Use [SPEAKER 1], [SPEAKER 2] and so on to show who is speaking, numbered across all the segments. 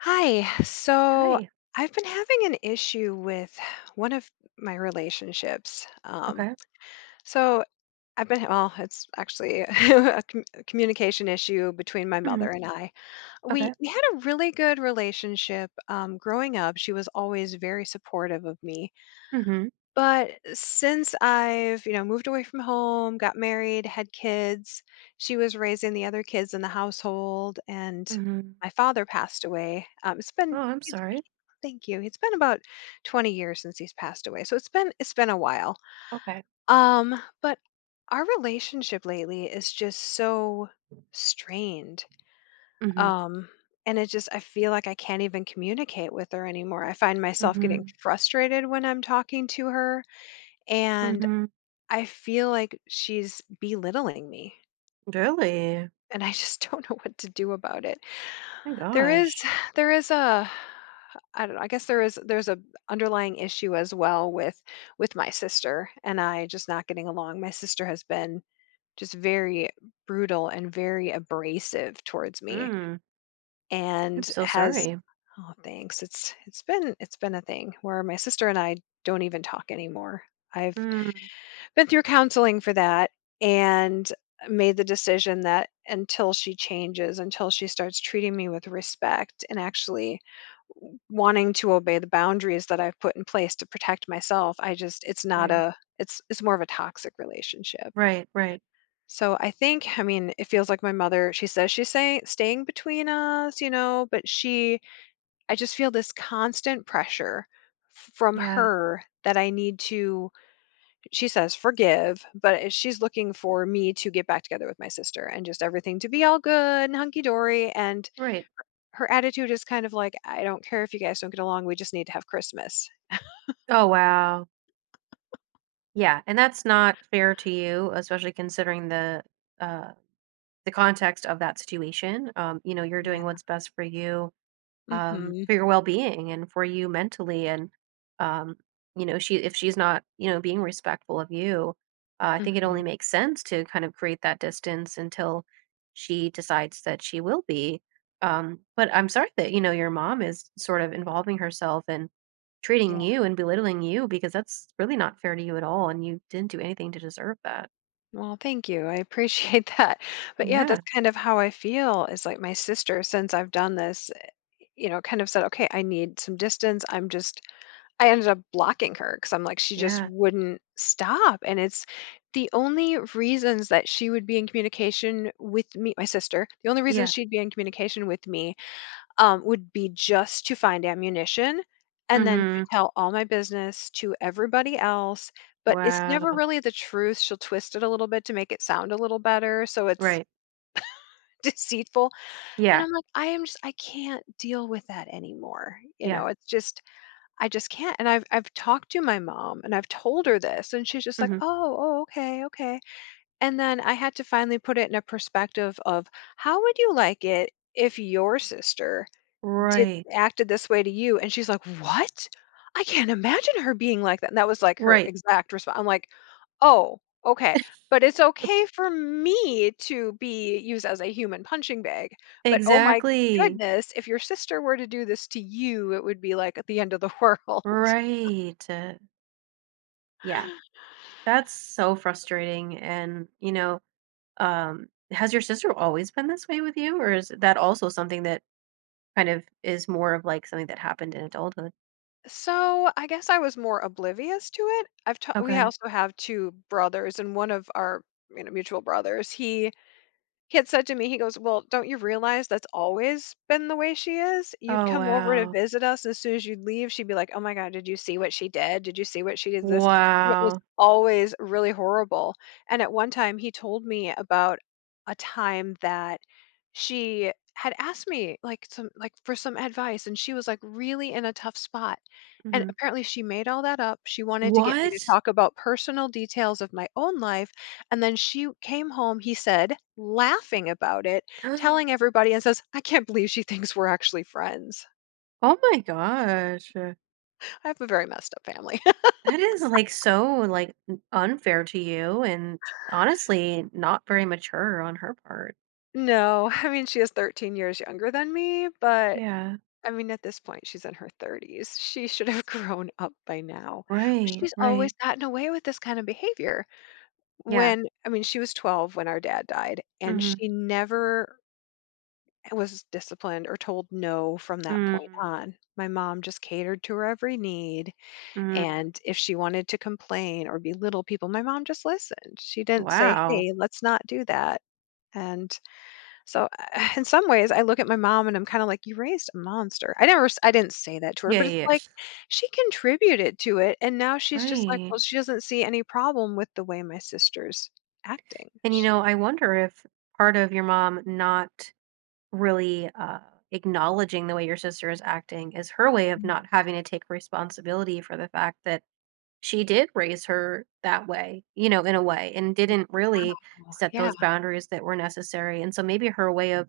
[SPEAKER 1] Hi. So
[SPEAKER 2] Hi.
[SPEAKER 1] I've been having an issue with one of my relationships. Um,
[SPEAKER 2] Okay.
[SPEAKER 1] so I've been, well, it's actually a communication issue between my
[SPEAKER 2] Mhm.
[SPEAKER 1] mother and I. We
[SPEAKER 2] Okay.
[SPEAKER 1] we had a really good relationship growing up. She was always very supportive of me,
[SPEAKER 2] Mhm.
[SPEAKER 1] but since I've, you know, moved away from home, got married, had kids, she was raising the other kids in the household, and
[SPEAKER 2] Mhm.
[SPEAKER 1] my father passed away. It's
[SPEAKER 2] Oh,
[SPEAKER 1] been,
[SPEAKER 2] I'm
[SPEAKER 1] it's,
[SPEAKER 2] sorry.
[SPEAKER 1] he- thank you. It's been about 20 years since he's passed away, so it's been a while.
[SPEAKER 2] Okay.
[SPEAKER 1] But our relationship lately is just so strained.
[SPEAKER 2] Mhm.
[SPEAKER 1] Um, and it just I feel like I can't even communicate with her anymore. I find myself getting
[SPEAKER 2] Mhm.
[SPEAKER 1] frustrated when I'm talking to her, and
[SPEAKER 2] Mhm.
[SPEAKER 1] I feel like she's belittling me,
[SPEAKER 2] Really?
[SPEAKER 1] and I just don't know what to do about it.
[SPEAKER 2] My
[SPEAKER 1] There is
[SPEAKER 2] gosh.
[SPEAKER 1] there is a I don't know, I guess there's a underlying issue as well with my sister and I just not getting along. My sister has been just very brutal and very abrasive towards me,
[SPEAKER 2] Mm. I'm
[SPEAKER 1] and
[SPEAKER 2] so
[SPEAKER 1] has
[SPEAKER 2] sorry.
[SPEAKER 1] oh, thanks. It's been a thing where my sister and I don't even talk anymore. I've
[SPEAKER 2] Mm.
[SPEAKER 1] been through counseling for that and made the decision that until she changes, until she starts treating me with respect and actually wanting to obey the boundaries that I've put in place to protect myself, I just it's not
[SPEAKER 2] Right.
[SPEAKER 1] a it's more of a toxic relationship.
[SPEAKER 2] Right. Right.
[SPEAKER 1] So I think, I mean, it feels like my mother, she's saying staying between us, but she I just feel this constant pressure from
[SPEAKER 2] Yeah.
[SPEAKER 1] her that I need to she says forgive, but she's looking for me to get back together with my sister and just everything to be all good and hunky dory. And
[SPEAKER 2] Right.
[SPEAKER 1] her attitude is kind of like, "I don't care if you guys don't get along. We just need to have Christmas."
[SPEAKER 2] Oh wow. Yeah. And that's not fair to you, especially considering uh the context of that situation. You know, you're doing
[SPEAKER 1] Yeah.
[SPEAKER 2] what's best for you,
[SPEAKER 1] Mm-hmm.
[SPEAKER 2] for your well-being and for you mentally, and um, you know, she, if she's not, you know, being respectful of you, I think it
[SPEAKER 1] Mm-hmm.
[SPEAKER 2] only makes sense to kind of create that distance until she decides that she will be. But I'm sorry that, you know, your mom is sort of involving herself and treating
[SPEAKER 1] Yeah.
[SPEAKER 2] you and belittling you, because that's really not fair to you at all, and you didn't do anything to deserve that.
[SPEAKER 1] Well, thank you. I appreciate that. But yeah,
[SPEAKER 2] Yeah,
[SPEAKER 1] that's kind of how I feel, is like, my sister, since I've done this, you know, kind of said, "Okay, I need some distance." I ended up blocking her because I'm like, she just
[SPEAKER 2] yeah,
[SPEAKER 1] wouldn't stop. And it's the only reasons that she would be in communication with me, my sister, the only reason
[SPEAKER 2] yeah.
[SPEAKER 1] she'd be in communication with me, would be just to find ammunition and then to
[SPEAKER 2] Mm-hmm.
[SPEAKER 1] tell all my business to everybody else. But it's never
[SPEAKER 2] Wow.
[SPEAKER 1] really the truth. She'll twist it a little bit to make it sound a little better. So it's
[SPEAKER 2] Right.
[SPEAKER 1] deceitful. And
[SPEAKER 2] Yeah,
[SPEAKER 1] I'm like, I am just, I can't deal with that anymore. You
[SPEAKER 2] yeah.
[SPEAKER 1] know, it's just, I just can't, and I've talked to my mom, and I've told her this, and she's just like,
[SPEAKER 2] Mm-hmm.
[SPEAKER 1] "Oh, oh, okay, okay." And then I had to finally put it in a perspective of, how would you like it if your sister did,
[SPEAKER 2] Right.
[SPEAKER 1] acted this way to you? And she's like, "What? I can't imagine her being like that." And that was like her
[SPEAKER 2] Right.
[SPEAKER 1] exact response. I'm like, "Oh, okay." But it's okay for me to be used as a human punching bag. But oh my
[SPEAKER 2] Exactly.
[SPEAKER 1] goodness, if your sister were to do this to you, it would be like at the end of the world.
[SPEAKER 2] Right. Yeah. That's so frustrating. And, you know, has your sister always been this way with you? Or is that also something that kind of is more of like something that happened in adulthood?
[SPEAKER 1] So, I guess I was more oblivious to it. I've ta We
[SPEAKER 2] Okay.
[SPEAKER 1] also have 2 brothers, and one of our, you know, mutual brothers, he had said to me, he goes, "Well, don't you realize that's always been the way she is? You'd
[SPEAKER 2] Oh,
[SPEAKER 1] come over to
[SPEAKER 2] wow.
[SPEAKER 1] visit us, and as soon as you'd leave, she'd be like, 'Oh my god, did you see what she did? Did you see what she did this?'" And it was
[SPEAKER 2] Wow.
[SPEAKER 1] always really horrible. And at one time, he told me about a time that she had asked me, like, some, like, for some advice, and she was, like, really in a tough spot. And
[SPEAKER 2] Hmm.
[SPEAKER 1] apparently she made all that up. She wanted to get me to
[SPEAKER 2] What?
[SPEAKER 1] talk about personal details of my own life, and then she came home, he said, laughing about it, telling everybody, and says, "I can't believe she thinks we're actually friends."
[SPEAKER 2] Oh my gosh.
[SPEAKER 1] I have a very messed up family.
[SPEAKER 2] That is like so like unfair to you and honestly not very mature on her part.
[SPEAKER 1] No, I mean, she is 13 years younger than me, but
[SPEAKER 2] Yeah.
[SPEAKER 1] I mean, at this point, she's in her 30s. She should have grown up by now. But
[SPEAKER 2] Right.
[SPEAKER 1] she's always
[SPEAKER 2] Right.
[SPEAKER 1] gotten away with this kind of behavior.
[SPEAKER 2] Yeah.
[SPEAKER 1] I mean, she was 12 when our dad died, and she
[SPEAKER 2] Mhm.
[SPEAKER 1] never was disciplined or told no from that point
[SPEAKER 2] Mm,
[SPEAKER 1] on. My mom just catered to her every need.
[SPEAKER 2] mm.
[SPEAKER 1] And if she wanted to complain or belittle people, my mom just listened. She didn't say,
[SPEAKER 2] Wow.
[SPEAKER 1] "Hey, let's not do that." And so, in some ways, I look at my mom and I'm kind of like, "You raised a monster." I never, I didn't say that to her,
[SPEAKER 2] Yeah,
[SPEAKER 1] but it's
[SPEAKER 2] yeah, yeah.
[SPEAKER 1] like she contributed to it, and now she's just like,
[SPEAKER 2] Right.
[SPEAKER 1] "Well, she doesn't see any problem with the way my sister's acting."
[SPEAKER 2] And, you
[SPEAKER 1] Sh-
[SPEAKER 2] know, I wonder if part of your mom not really, acknowledging the way your sister is acting is her way of
[SPEAKER 1] Mm.
[SPEAKER 2] not having to take responsibility for the fact that she did raise her that way, you know, in a way, and didn't really
[SPEAKER 1] Oh,
[SPEAKER 2] set
[SPEAKER 1] yeah.
[SPEAKER 2] those boundaries that were necessary. And so maybe her way of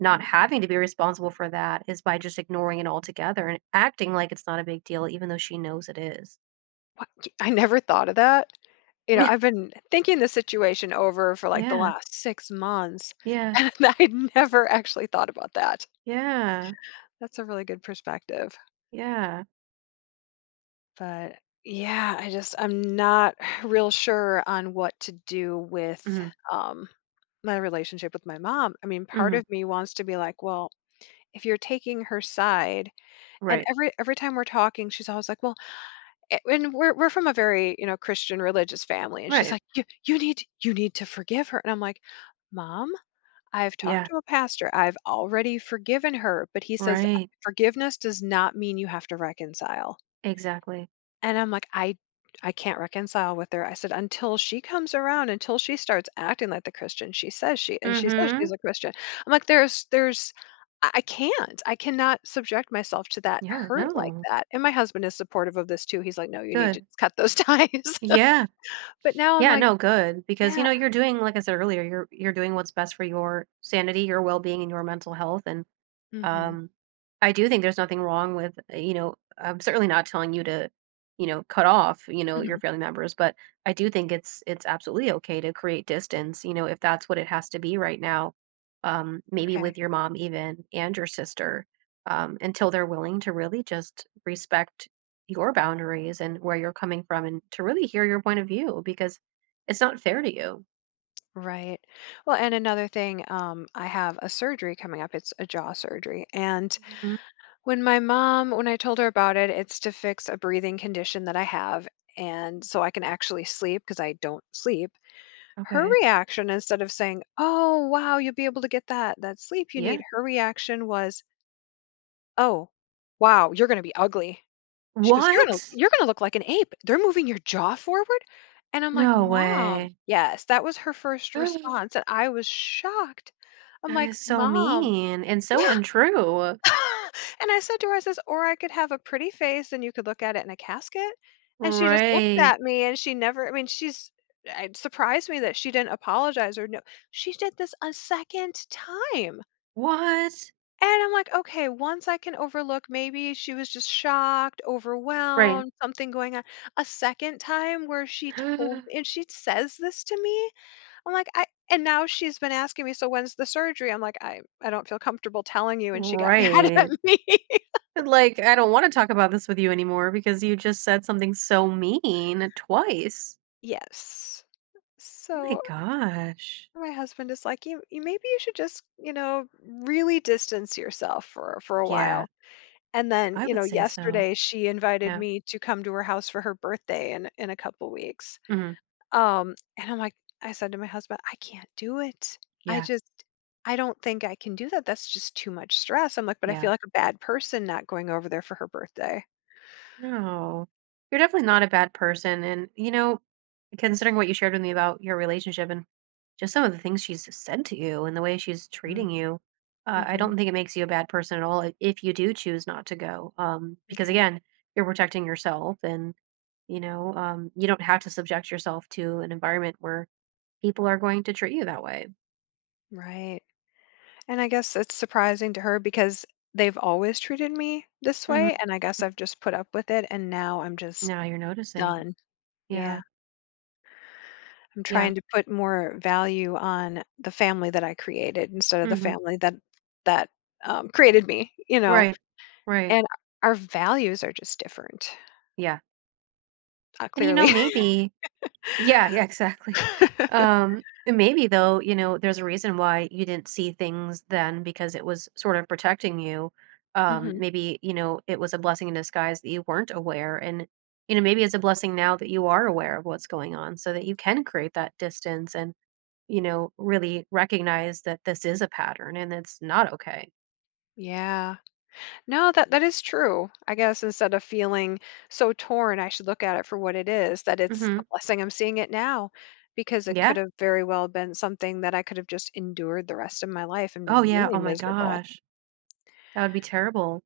[SPEAKER 2] not having to be responsible for that is by just ignoring it altogether and acting like it's not a big deal, even though she knows it is.
[SPEAKER 1] I never thought of that. You know, I've been thinking the situation over for, like, the
[SPEAKER 2] Yeah,
[SPEAKER 1] last 6 months,
[SPEAKER 2] yeah,
[SPEAKER 1] and I never actually thought about that.
[SPEAKER 2] yeah,
[SPEAKER 1] That's a really good perspective.
[SPEAKER 2] yeah.
[SPEAKER 1] But, yeah, I'm not real sure on what to do with,
[SPEAKER 2] Mhm,
[SPEAKER 1] um, my relationship with my mom. I mean, part
[SPEAKER 2] mhm.
[SPEAKER 1] of me wants to be like, "Well, if you're taking her side," and
[SPEAKER 2] Right,
[SPEAKER 1] every time we're talking, she's always like, "Well, and we're from a very, Christian religious family," and she's
[SPEAKER 2] right.
[SPEAKER 1] like, you need to forgive her," and I'm like, "Mom, I've talked
[SPEAKER 2] Yeah,
[SPEAKER 1] to a pastor, I've already forgiven her, but he says
[SPEAKER 2] right.
[SPEAKER 1] forgiveness does not mean you have to reconcile."
[SPEAKER 2] Exactly.
[SPEAKER 1] And I'm like, I can't reconcile with her. I said, until she comes around, until she starts acting like the Christian, she says she and she says
[SPEAKER 2] Mhm.
[SPEAKER 1] she's a Christian. I'm like, there's I can't. I cannot subject myself to that
[SPEAKER 2] Yeah,
[SPEAKER 1] hurt like
[SPEAKER 2] no.
[SPEAKER 1] that. And my husband is supportive of this too. He's like, "No, you need to
[SPEAKER 2] Good.
[SPEAKER 1] cut those ties."
[SPEAKER 2] Yeah.
[SPEAKER 1] But now I'm
[SPEAKER 2] Yeah,
[SPEAKER 1] like,
[SPEAKER 2] no, good. Because, you
[SPEAKER 1] yeah.
[SPEAKER 2] know, you're doing, like I said earlier, you're doing what's best for your sanity, your well-being, and your mental health. And
[SPEAKER 1] Hmm.
[SPEAKER 2] Um, I do think there's nothing wrong with, you know, I'm certainly not telling you to, you know, cut off, you know,
[SPEAKER 1] Hmm.
[SPEAKER 2] your family members, but I do think it's absolutely okay to create distance, you know, if that's what it has to be right now. Maybe
[SPEAKER 1] Okay.
[SPEAKER 2] with your mom even and your sister, until they're willing to really just respect your boundaries and where you're coming from and to really hear your point of view because it's not fair to you.
[SPEAKER 1] Right. Well, and another thing, I have a surgery coming up. It's a jaw surgery. And
[SPEAKER 2] Mhm.
[SPEAKER 1] when my mom, when I told her about it, it's to fix a breathing condition that I have, and so I can actually sleep because I don't sleep. Her
[SPEAKER 2] Okay.
[SPEAKER 1] reaction, instead of saying, "Oh, wow, you'll be able to get that sleep you need,"
[SPEAKER 2] Yeah.
[SPEAKER 1] her reaction was, "Oh, wow, you're gonna be ugly." She goes, "You're
[SPEAKER 2] What?
[SPEAKER 1] gonna look like an ape. They're moving your jaw forward?" And I'm like,
[SPEAKER 2] No
[SPEAKER 1] "Mom."
[SPEAKER 2] way.
[SPEAKER 1] Yes, that was her first response, and I was shocked. I'm
[SPEAKER 2] That
[SPEAKER 1] like,
[SPEAKER 2] is so
[SPEAKER 1] "Mom."
[SPEAKER 2] mean and
[SPEAKER 1] Yeah.
[SPEAKER 2] so untrue.
[SPEAKER 1] And I said to her, I says, "Or I could have a pretty face and you could look at it in a casket." And she just looked
[SPEAKER 2] Right.
[SPEAKER 1] at me, and she never, I mean, she's, it surprised me that she didn't apologize. Or, no, she did this a second time.
[SPEAKER 2] What?
[SPEAKER 1] And I'm like, okay, once I can overlook, maybe she was just shocked,
[SPEAKER 2] Right.
[SPEAKER 1] overwhelmed, something going on. A second time where she told me, and she says this to me, I'm like, I and now she's been asking me, "So when's the surgery?" I'm like, I don't feel comfortable telling you. And she got mad at
[SPEAKER 2] Right.
[SPEAKER 1] me.
[SPEAKER 2] Like, I don't want to talk about this with you anymore because you just said something so mean twice.
[SPEAKER 1] Yes.
[SPEAKER 2] Oh my
[SPEAKER 1] So
[SPEAKER 2] gosh.
[SPEAKER 1] my husband is like, "You, maybe you should just, you know, really distance yourself for a
[SPEAKER 2] Yeah,
[SPEAKER 1] while." And then,
[SPEAKER 2] I
[SPEAKER 1] you
[SPEAKER 2] would
[SPEAKER 1] know,
[SPEAKER 2] say so.
[SPEAKER 1] yesterday she invited
[SPEAKER 2] Yeah.
[SPEAKER 1] me to come to her house for her birthday in a couple weeks.
[SPEAKER 2] Mhm.
[SPEAKER 1] And I'm like, I said to my husband, I can't do it. I
[SPEAKER 2] Yeah.
[SPEAKER 1] just I don't think I can do that. That's just too much stress. I'm like, but I
[SPEAKER 2] Yeah.
[SPEAKER 1] feel like a bad person not going over there for her birthday.
[SPEAKER 2] No. You're definitely not a bad person. And, you know, considering what you shared with me about your relationship and just some of the things she's said to you and the way she's treating
[SPEAKER 1] Mm.
[SPEAKER 2] you, I
[SPEAKER 1] Hmm.
[SPEAKER 2] don't think it makes you a bad person at all if you do choose not to go. Because,
[SPEAKER 1] Okay.
[SPEAKER 2] again, you're protecting yourself and, you know, you don't have to subject yourself to an environment where people are going to treat you that way.
[SPEAKER 1] Right. And I guess it's surprising to her because they've always treated me this
[SPEAKER 2] Hmm.
[SPEAKER 1] way, and I guess I've just put up with it, and now I'm just
[SPEAKER 2] Now you're noticing.
[SPEAKER 1] done.
[SPEAKER 2] Yeah.
[SPEAKER 1] Yeah. I'm
[SPEAKER 2] Yeah.
[SPEAKER 1] trying to put more value on the family that I created instead of the
[SPEAKER 2] Hmm.
[SPEAKER 1] family that that created me, you know.
[SPEAKER 2] Right. Right.
[SPEAKER 1] And our values are just different,
[SPEAKER 2] Yeah. And, you know,
[SPEAKER 1] clearly.
[SPEAKER 2] maybe, yeah, yeah, exactly. Um, maybe though, you know, there's a reason why you didn't see things then because it was sort of protecting you.
[SPEAKER 1] Hmm.
[SPEAKER 2] Maybe, you know, it was a blessing in disguise that you weren't aware. And, you know, maybe it's a blessing now that you are aware of what's going on so that you can create that distance and, you know, really recognize that this is a pattern and it's not okay.
[SPEAKER 1] Yeah. No, that is true. I guess, instead of feeling so torn, I should look at it for what it is, that it's
[SPEAKER 2] Mm-hmm.
[SPEAKER 1] a blessing I'm seeing it now because it
[SPEAKER 2] Yeah.
[SPEAKER 1] could have very well been something that I could have just endured the rest of my life and
[SPEAKER 2] Oh,
[SPEAKER 1] been
[SPEAKER 2] yeah.
[SPEAKER 1] really
[SPEAKER 2] Oh my
[SPEAKER 1] miserable.
[SPEAKER 2] gosh. That would be terrible.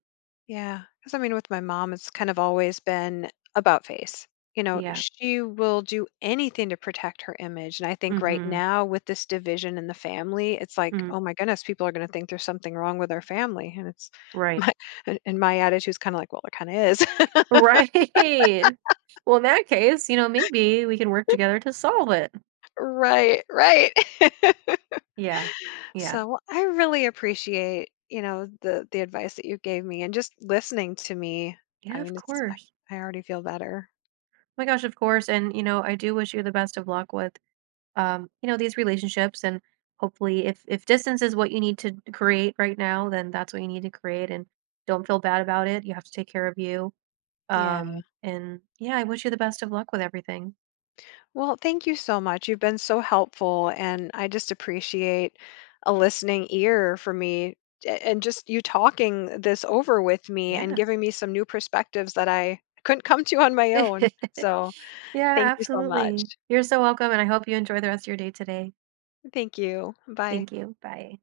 [SPEAKER 1] Yeah, because I mean, with my mom, it's kind of always been about face. You know,
[SPEAKER 2] Yeah.
[SPEAKER 1] she will do anything to protect her image. And I think right
[SPEAKER 2] Mm-hmm.
[SPEAKER 1] now, with this division in the family, it's like,
[SPEAKER 2] Hmm.
[SPEAKER 1] oh my goodness, people are going to think there's something wrong with our family. And it's
[SPEAKER 2] Right.
[SPEAKER 1] my, and my attitude's kind of like, well, there kind of is.
[SPEAKER 2] Right. Well, in that case, you know, maybe we can work together to solve it.
[SPEAKER 1] Right, right.
[SPEAKER 2] Yeah. Yeah.
[SPEAKER 1] So, well, I really appreciate, you know, the advice that you gave me and just listening to me. I
[SPEAKER 2] Yeah, of
[SPEAKER 1] mean, it's
[SPEAKER 2] course.
[SPEAKER 1] I already feel better.
[SPEAKER 2] Oh my gosh, of course. And you know, I do wish you the best of luck with you know, these relationships, and hopefully, if distance is what you need to create right now, then that's what you need to create, and don't feel bad about it. You have to take care of you.
[SPEAKER 1] Yeah.
[SPEAKER 2] And yeah, I wish you the best of luck with everything.
[SPEAKER 1] Well, thank you so much. You've been so helpful, and I just appreciate a listening ear for me and just you talking this over with me and
[SPEAKER 2] Yeah.
[SPEAKER 1] giving me some new perspectives that I couldn't come to on my own. So,
[SPEAKER 2] Yeah,
[SPEAKER 1] thank you so
[SPEAKER 2] absolutely.
[SPEAKER 1] much.
[SPEAKER 2] You're so welcome and I hope you enjoy the rest of your day today.
[SPEAKER 1] Thank you. Bye.
[SPEAKER 2] Thank you. Bye.